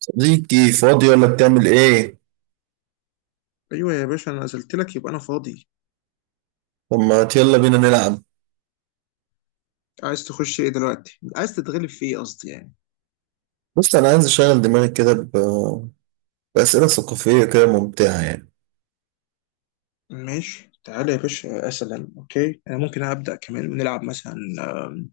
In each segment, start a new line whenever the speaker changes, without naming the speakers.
صديقي فاضي ولا بتعمل ايه؟
ايوه يا باشا، انا نزلت لك يبقى انا فاضي.
طب ما يلا بينا نلعب.
عايز تخش ايه دلوقتي؟ عايز تتغلب في ايه قصدي يعني.
بص انا عايز اشغل دماغي كده بأسئلة ثقافية كده ممتعة يعني.
ماشي تعالى يا باشا، اسلم. اوكي انا ممكن ابدا، كمان نلعب مثلا. آم،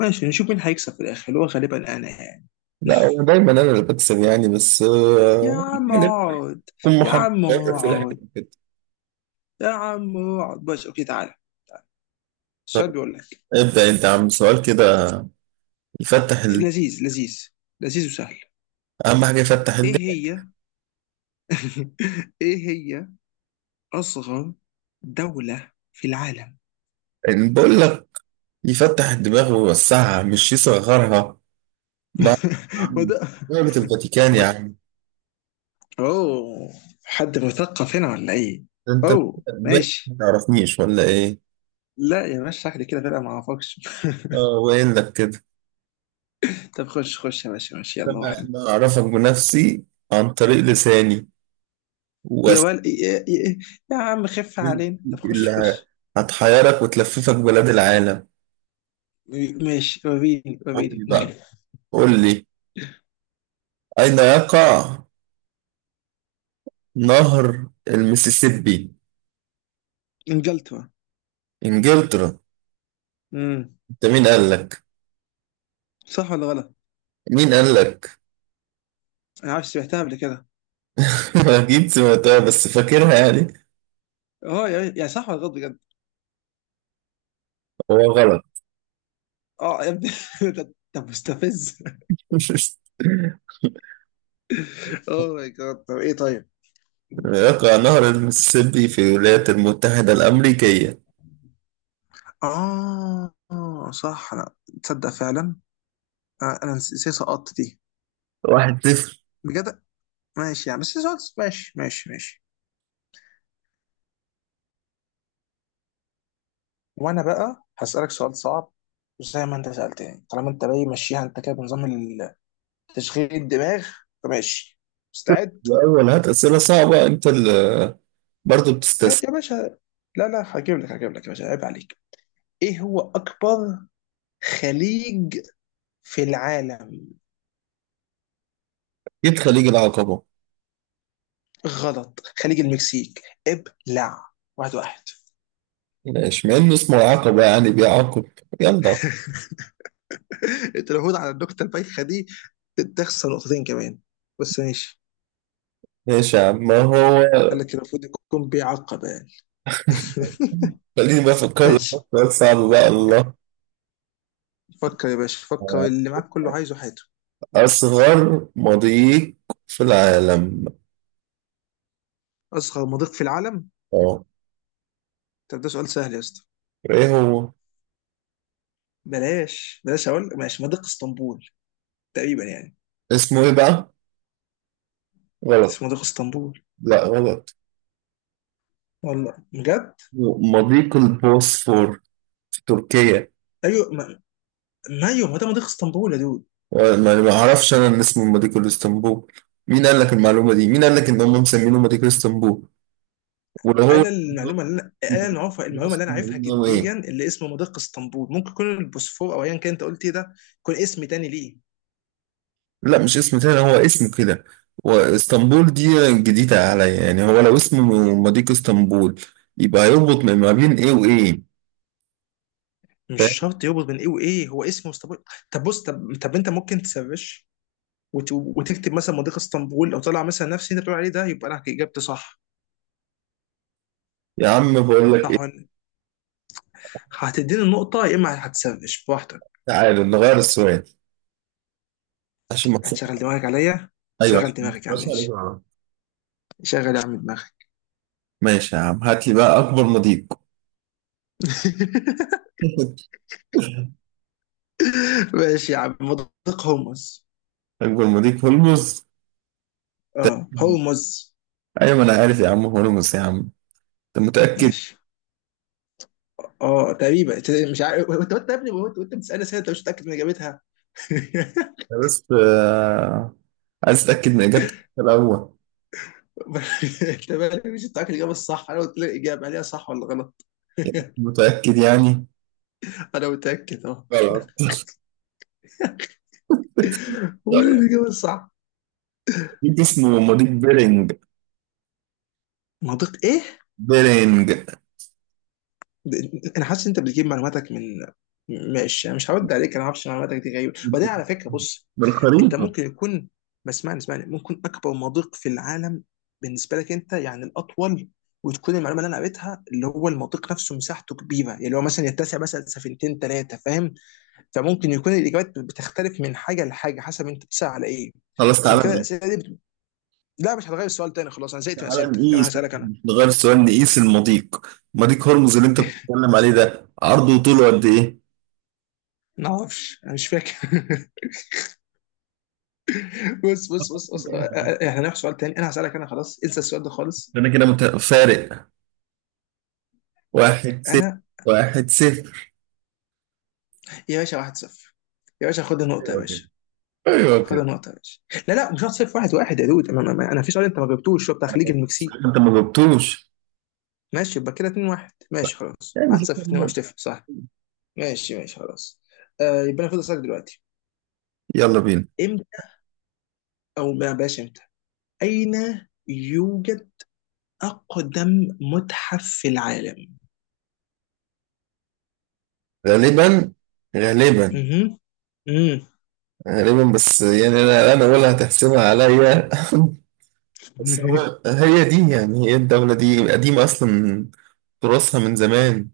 ماشي نشوف مين هيكسب في الاخر، اللي هو غالبا انا يعني.
لا هو دايما انا اللي بكسب يعني بس
يا عم
يعني
اقعد.
تكون
يا
محب
عم
شاطر في الحاجات
اقعد.
كده.
يا عم اقعد بس، اوكي تعالى. تعالى. السؤال
طب
بيقول لك
ابدأ انت يا عم سؤال كده يفتح
لذيذ، لذيذ وسهل.
اهم حاجة يفتح
ايه
الدماغ.
هي؟ ايه هي اصغر دولة في العالم؟
يعني بقول لك يفتح الدماغ ويوسعها مش يصغرها. ما
ما
عم
ده.
دولة الفاتيكان يا عم.
اوه، حد مثقف هنا ولا ايه؟
انت
اوه
ما
ماشي.
تعرفنيش ولا ايه؟
لا يا باشا، شكلي كده فرقة ما اعرفكش.
اه وين لك كده.
طب خش خش يا باشا، ماشي يلا
انا
واحد.
أنا اعرفك بنفسي عن طريق لساني
يا
وأس-
ول يا, يا, يا عم خف علينا، طب خش
اللي
خش.
هتحيرك وتلففك بلاد العالم.
ماشي وريني
قول لي
وريني.
بقى، قول لي، اين يقع نهر المسيسيبي؟
انجلترا.
انجلترا؟
امم
انت مين قال لك؟
صح ولا غلط؟
مين قال لك؟
انا عارف، سمعتها قبل كده.
اكيد سمعتها بس فاكرها يعني.
اه يا صح ولا غلط بجد؟
هو غلط.
اه يا ابني. ده مستفز. اوه ماي جاد، طب ايه طيب؟
يقع نهر المسيسيبي في الولايات المتحدة الأمريكية.
اه صح انا. تصدق فعلا، انا نسيت سقطت دي
1-0.
بجد. ماشي يعني، بس سؤال ماشي. وانا بقى هسألك سؤال صعب زي ما انت سألتني، طالما انت باي ماشيها انت كده بنظام ال- تشغيل الدماغ. فماشي، مستعد.
الأول هات أسئلة صعبة أنت اللي برضه بتستسهل.
يا باشا، لا لا هجيب لك، هجيب لك يا باشا، عيب عليك. ايه هو اكبر خليج في العالم؟
أكيد خليج العقبة.
غلط، خليج المكسيك. ابلع، واحد واحد.
ماشي مع إنه اسمه العقبة يعني بيعاقب. يلا.
انت المفروض على النكته البايخه دي تخسر نقطتين كمان، بس ماشي.
ماشي يا عم ما هو.
قال لك المفروض يكون بيعقب يعني.
خليني بقى أفكر لك
ماشي.
في سؤال صعب بقى. الله.
فكر يا باشا، فكر، اللي معاك كله عايزه حياته.
أصغر مضيق في العالم.
اصغر مضيق في العالم؟
أه.
طب ده سؤال سهل يا اسطى.
إيه هو؟
بلاش بلاش اقول، ماشي، مضيق اسطنبول تقريبا يعني.
اسمه إيه بقى؟ غلط.
اسمه مضيق اسطنبول،
لا غلط.
والله بجد.
مضيق البوسفور في تركيا.
ايوه ما ايوه ما ده مضيق اسطنبول يا دود.
أه، ما ما أعرفش أنا إن اسمه مضيق الإسطنبول. مين قال لك المعلومة دي؟ مين قال لك إن هم مسمينه مضيق الإسطنبول؟ ولو هو
انا المعلومه اللي انا
يبقى.
اللي عارفها، المعلومه
بص،
اللي انا عارفها
إن هو إيه؟
جديا اللي اسمه مضيق اسطنبول، ممكن يكون البوسفور او ايا كان انت قلت ايه ده، يكون اسم تاني ليه.
لا مش اسم تاني، هو اسمه كده. واسطنبول دي جديدة عليا. يعني هو لو اسمه مضيق اسطنبول يبقى هيربط ما بين ايه وايه؟
مش
فاهم؟
شرط يربط بين ايه وايه، هو اسمه اسطنبول. طب بص طب طب انت ممكن تسرش وتكتب مثلا مضيق اسطنبول، او طلع مثلا نفس اللي انت بتقول عليه ده، يبقى انا اجابتي صح.
يا عم بقول لك
صح
ايه.
ولا لأ؟ هتديني النقطه يا اما هتسرش براحتك.
تعالى نغير السؤال عشان ما
هتشغل
تصحش.
دماغك عليا.
ايوه
شغل
عشان
دماغك يا
ما
عم،
تصحش عليك
ماشي.
غلط.
شغل يا عم دماغك.
ماشي يا عم، هات لي بقى اكبر مضيق.
ماشي يا عم، مضيق هومس.
اكبر مضيق هرمز.
اه هومس.
ايوه ما انا عارف يا عم هرمز يا عم. انت متأكد؟
ماشي. اه تقريبا، مش عارف. وانت يا ابني، وانت بتسالني اسئله انت مش متاكد من اجابتها.
أنا بس عايز اتأكد من اجابتك الاول.
انت مالك مش متاكد الاجابه الصح؟ انا قلت لك الاجابه، هل هي صح ولا غلط.
متأكد يعني؟
انا متاكد اه.
غلط.
هو الاجابه الصح.
مضيف اسمه مضيف بيرنج،
منطق ايه؟
بيرنج.
انا حاسس ان انت بتجيب معلوماتك من... ماشي انا مش هرد عليك، انا ما اعرفش، معلوماتك دي غريبه. وبعدين على فكره، بص، انت
بالخريطة.
ممكن يكون... ما اسمعني اسمعني، ممكن اكبر مضيق في العالم بالنسبه لك انت يعني الاطول، وتكون المعلومه اللي انا قريتها اللي هو المضيق نفسه مساحته كبيره، يعني هو مثلا يتسع مثلا سفينتين ثلاثه، فاهم؟ فممكن يكون الاجابات بتختلف من حاجه لحاجه، حسب انت بتسال على ايه.
خلاص
عشان
تعالى
كده
نقيس.
الاسئله دي بت... لا مش هتغير السؤال تاني، خلاص انا زهقت من
تعالى
اسئلتك، انا
نقيس
هسالك انا.
مش نغير السؤال، نقيس المضيق. مضيق هرمز اللي انت بتتكلم عليه ده عرضه وطوله قد ايه؟
ما اعرفش انا مش فاكر. بص، احنا هنروح سؤال تاني، انا هسألك انا، خلاص انسى السؤال ده خالص.
انا كده فارق. 1-0.
انا
1-0.
يا باشا 1-0، يا باشا خد النقطة يا
ايوه كده.
باشا،
ايوه
خد
كده.
النقطة يا باشا. لا لا مش 1-0، واحد واحد يا دود، انا انا في سؤال انت ما جبتوش، هو بتاع
انا
خليج
كنت بسألك،
المكسيك.
انت ما جبتوش.
ماشي يبقى كده 2-1، ماشي خلاص،
يعني شكراً
1-0 2 1
لله.
تفرق، صح. ماشي ماشي خلاص. آه يبقى انا فاضل اسألك دلوقتي.
يلا بينا.
امتى، او ما بلاش امتى، اين يوجد اقدم متحف في العالم؟
غالبا. غالبا.
اها. امم
غالبا بس يعني انا ولا هتحسبها عليا. بس هو، هي دي يعني، هي الدولة دي قديمة أصلا، تراثها من زمان.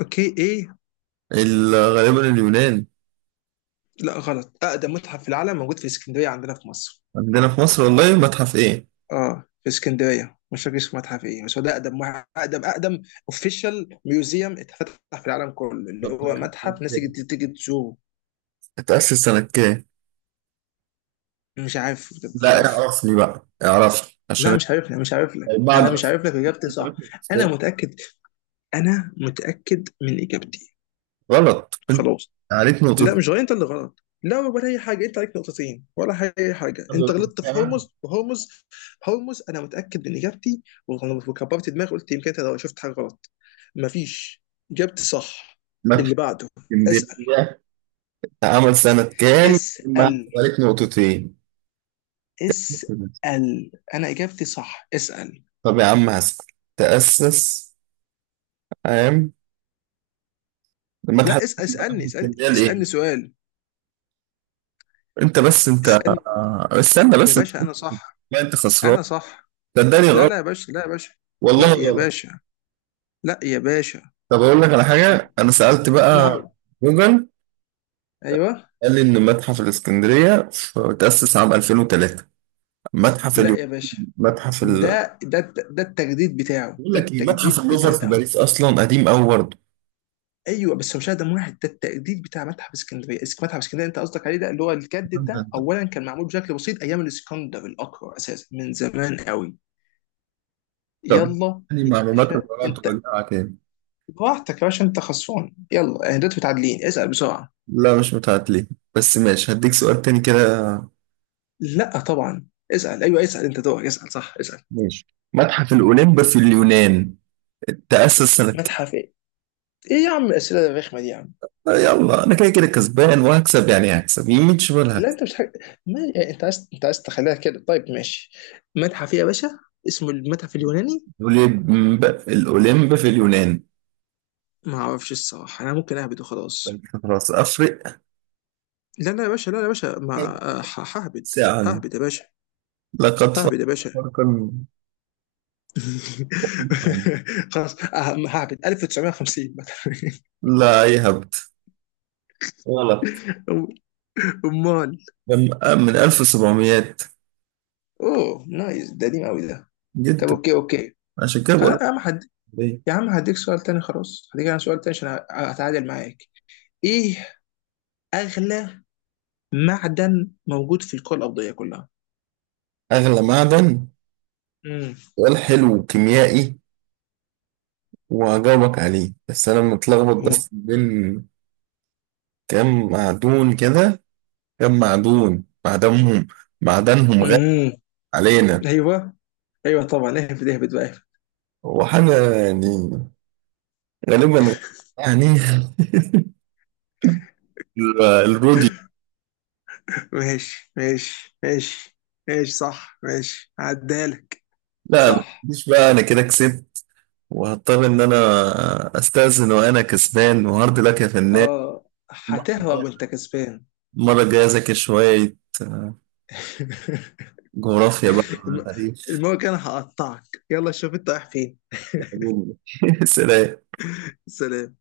اوكي ايه؟
غالبا اليونان.
لا غلط، اقدم متحف في العالم موجود في اسكندريه عندنا في مصر.
عندنا في مصر والله؟ متحف إيه؟
اه في اسكندريه، مش فاكر اسمه متحف ايه، بس هو ده اقدم اقدم اوفيشال ميوزيوم اتفتح في العالم كله، اللي
طب
هو
فاكر
متحف
متحف
ناس
إيه؟
تيجي تزوره.
اتأسس سنة كام؟
مش عارف بجد، مش
لا
عارف.
اعرفني بقى، اعرفني
لا
عشان.
مش عارف لك، مش عارف لك انا
بعد.
مش عارف لك اجابتي صح. انا متاكد، انا متاكد من اجابتي.
غلط أنت.
خلاص.
عارف
لا
نقطة.
مش غلط، انت اللي غلط، لا ولا اي حاجه، انت عليك نقطتين ولا اي حاجه، انت غلطت في هرمز. هرمز انا متاكد من اجابتي. وكبرت دماغي قلت يمكن انت لو شفت حاجه غلط، مفيش، جبت صح.
متحف
اللي بعده اسال.
اسكندرية اتعمل سنة كام؟ ما
اسال.
عليك نقطتين.
اسال، انا اجابتي صح، اسال.
طب يا عم هسأل. تأسس عام
لا
المتحف.
اسال،
المتحف الاسكندرية لإيه؟
اسألني سؤال.
انت بس انت،
اسالني
استنى
يا
بس انت.
باشا، انا صح.
لا انت خسران.
انا صح.
صدقني
لا لا
غلط.
يا باشا، لا يا باشا،
والله
لا يا
غلط.
باشا، لا يا باشا.
طب اقول لك على حاجه، انا سالت
انا
بقى
هغ...
جوجل،
ايوه.
قال لي ان متحف الاسكندريه تاسس عام 2003. متحف
لا
اليوم.
يا باشا،
متحف ال.
ده ده التجديد بتاعه،
بقول
ده
لك ايه، متحف
التجديد
اللوفر في
بتاعه.
باريس اصلا قديم قوي برضه.
ايوه بس هو مش اقدم واحد، ده التجديد بتاع متحف اسكندريه. متحف اسكندريه انت قصدك عليه، ده اللي هو الجدد
انت
ده.
انت
اولا كان معمول بشكل بسيط ايام الاسكندر الاكبر اساسا، من زمان قوي.
طب
يلا
يعني
يا
معلومات
باشا
الوراء
انت،
تراجعها تاني.
براحتك يا باشا، انت خسران، يلا اهدت متعادلين، اسال بسرعه.
لا مش متعادلين بس ماشي، هديك سؤال تاني كده.
لا طبعا اسال، ايوه اسال، انت دورك اسال، صح اسال.
ماشي. متحف الاولمب في اليونان تاسس سنه؟
متحف ايه؟ ايه يا عم الاسئله الرخمه دي يا عم؟
يلا انا كده كده كسبان وهكسب، يعني هكسب يمين شمال
لا
هكسب.
انت مش حاجة. ما يعني انت عايز، انت عايز تخليها كده، طيب ماشي. متحف ايه يا باشا، اسمه المتحف اليوناني؟
الاولمب الاولمب في اليونان.
ما اعرفش الصراحه، انا ممكن اهبد وخلاص.
فأنت خلاص افرق.
لا لا يا باشا، لا لا يا باشا، ما ههبد.
ساعة.
ههبد يا باشا.
لقد فرق.
ههبد يا باشا. خلاص ههبد 1950.
لا يهبط. غلط.
امال.
من من 1700.
اوه نايس، ده قديم قوي ده. طب
جدا.
اوكي اوكي.
عشان كده بقول لك
خلاص يا عم حد.
ليه.
يا عم هديك سؤال تاني، خلاص هديك انا سؤال تاني عشان اتعادل معاك. ايه اغلى معدن موجود في الكره الارضيه كلها؟
اغلى معدن،
امم
سؤال حلو كيميائي وهجاوبك عليه، بس انا متلخبط بس
أوه.
بين كام معدون كده، كام معدون، معدنهم، معدنهم غالي
امم
علينا.
ايوه. ايوه طبعا، اهبد، اهبد بقى اهبد.
هو حاجة يعني غالبا يعني الرودي.
ماشي. ماشي صح، ماشي عدالك.
لا لا،
صح.
مش بقى، انا كده كسبت وهضطر ان انا استأذن وانا كسبان، وهارد لك يا فنان.
اه هتهرب وانت كسبان.
المرة الجاية اذاكر شوية جغرافيا بقى،
الم-
تاريخ،
المره الجايه انا هقطعك، يلا شوف انت رايح فين.
علوم. سلام.
سلام.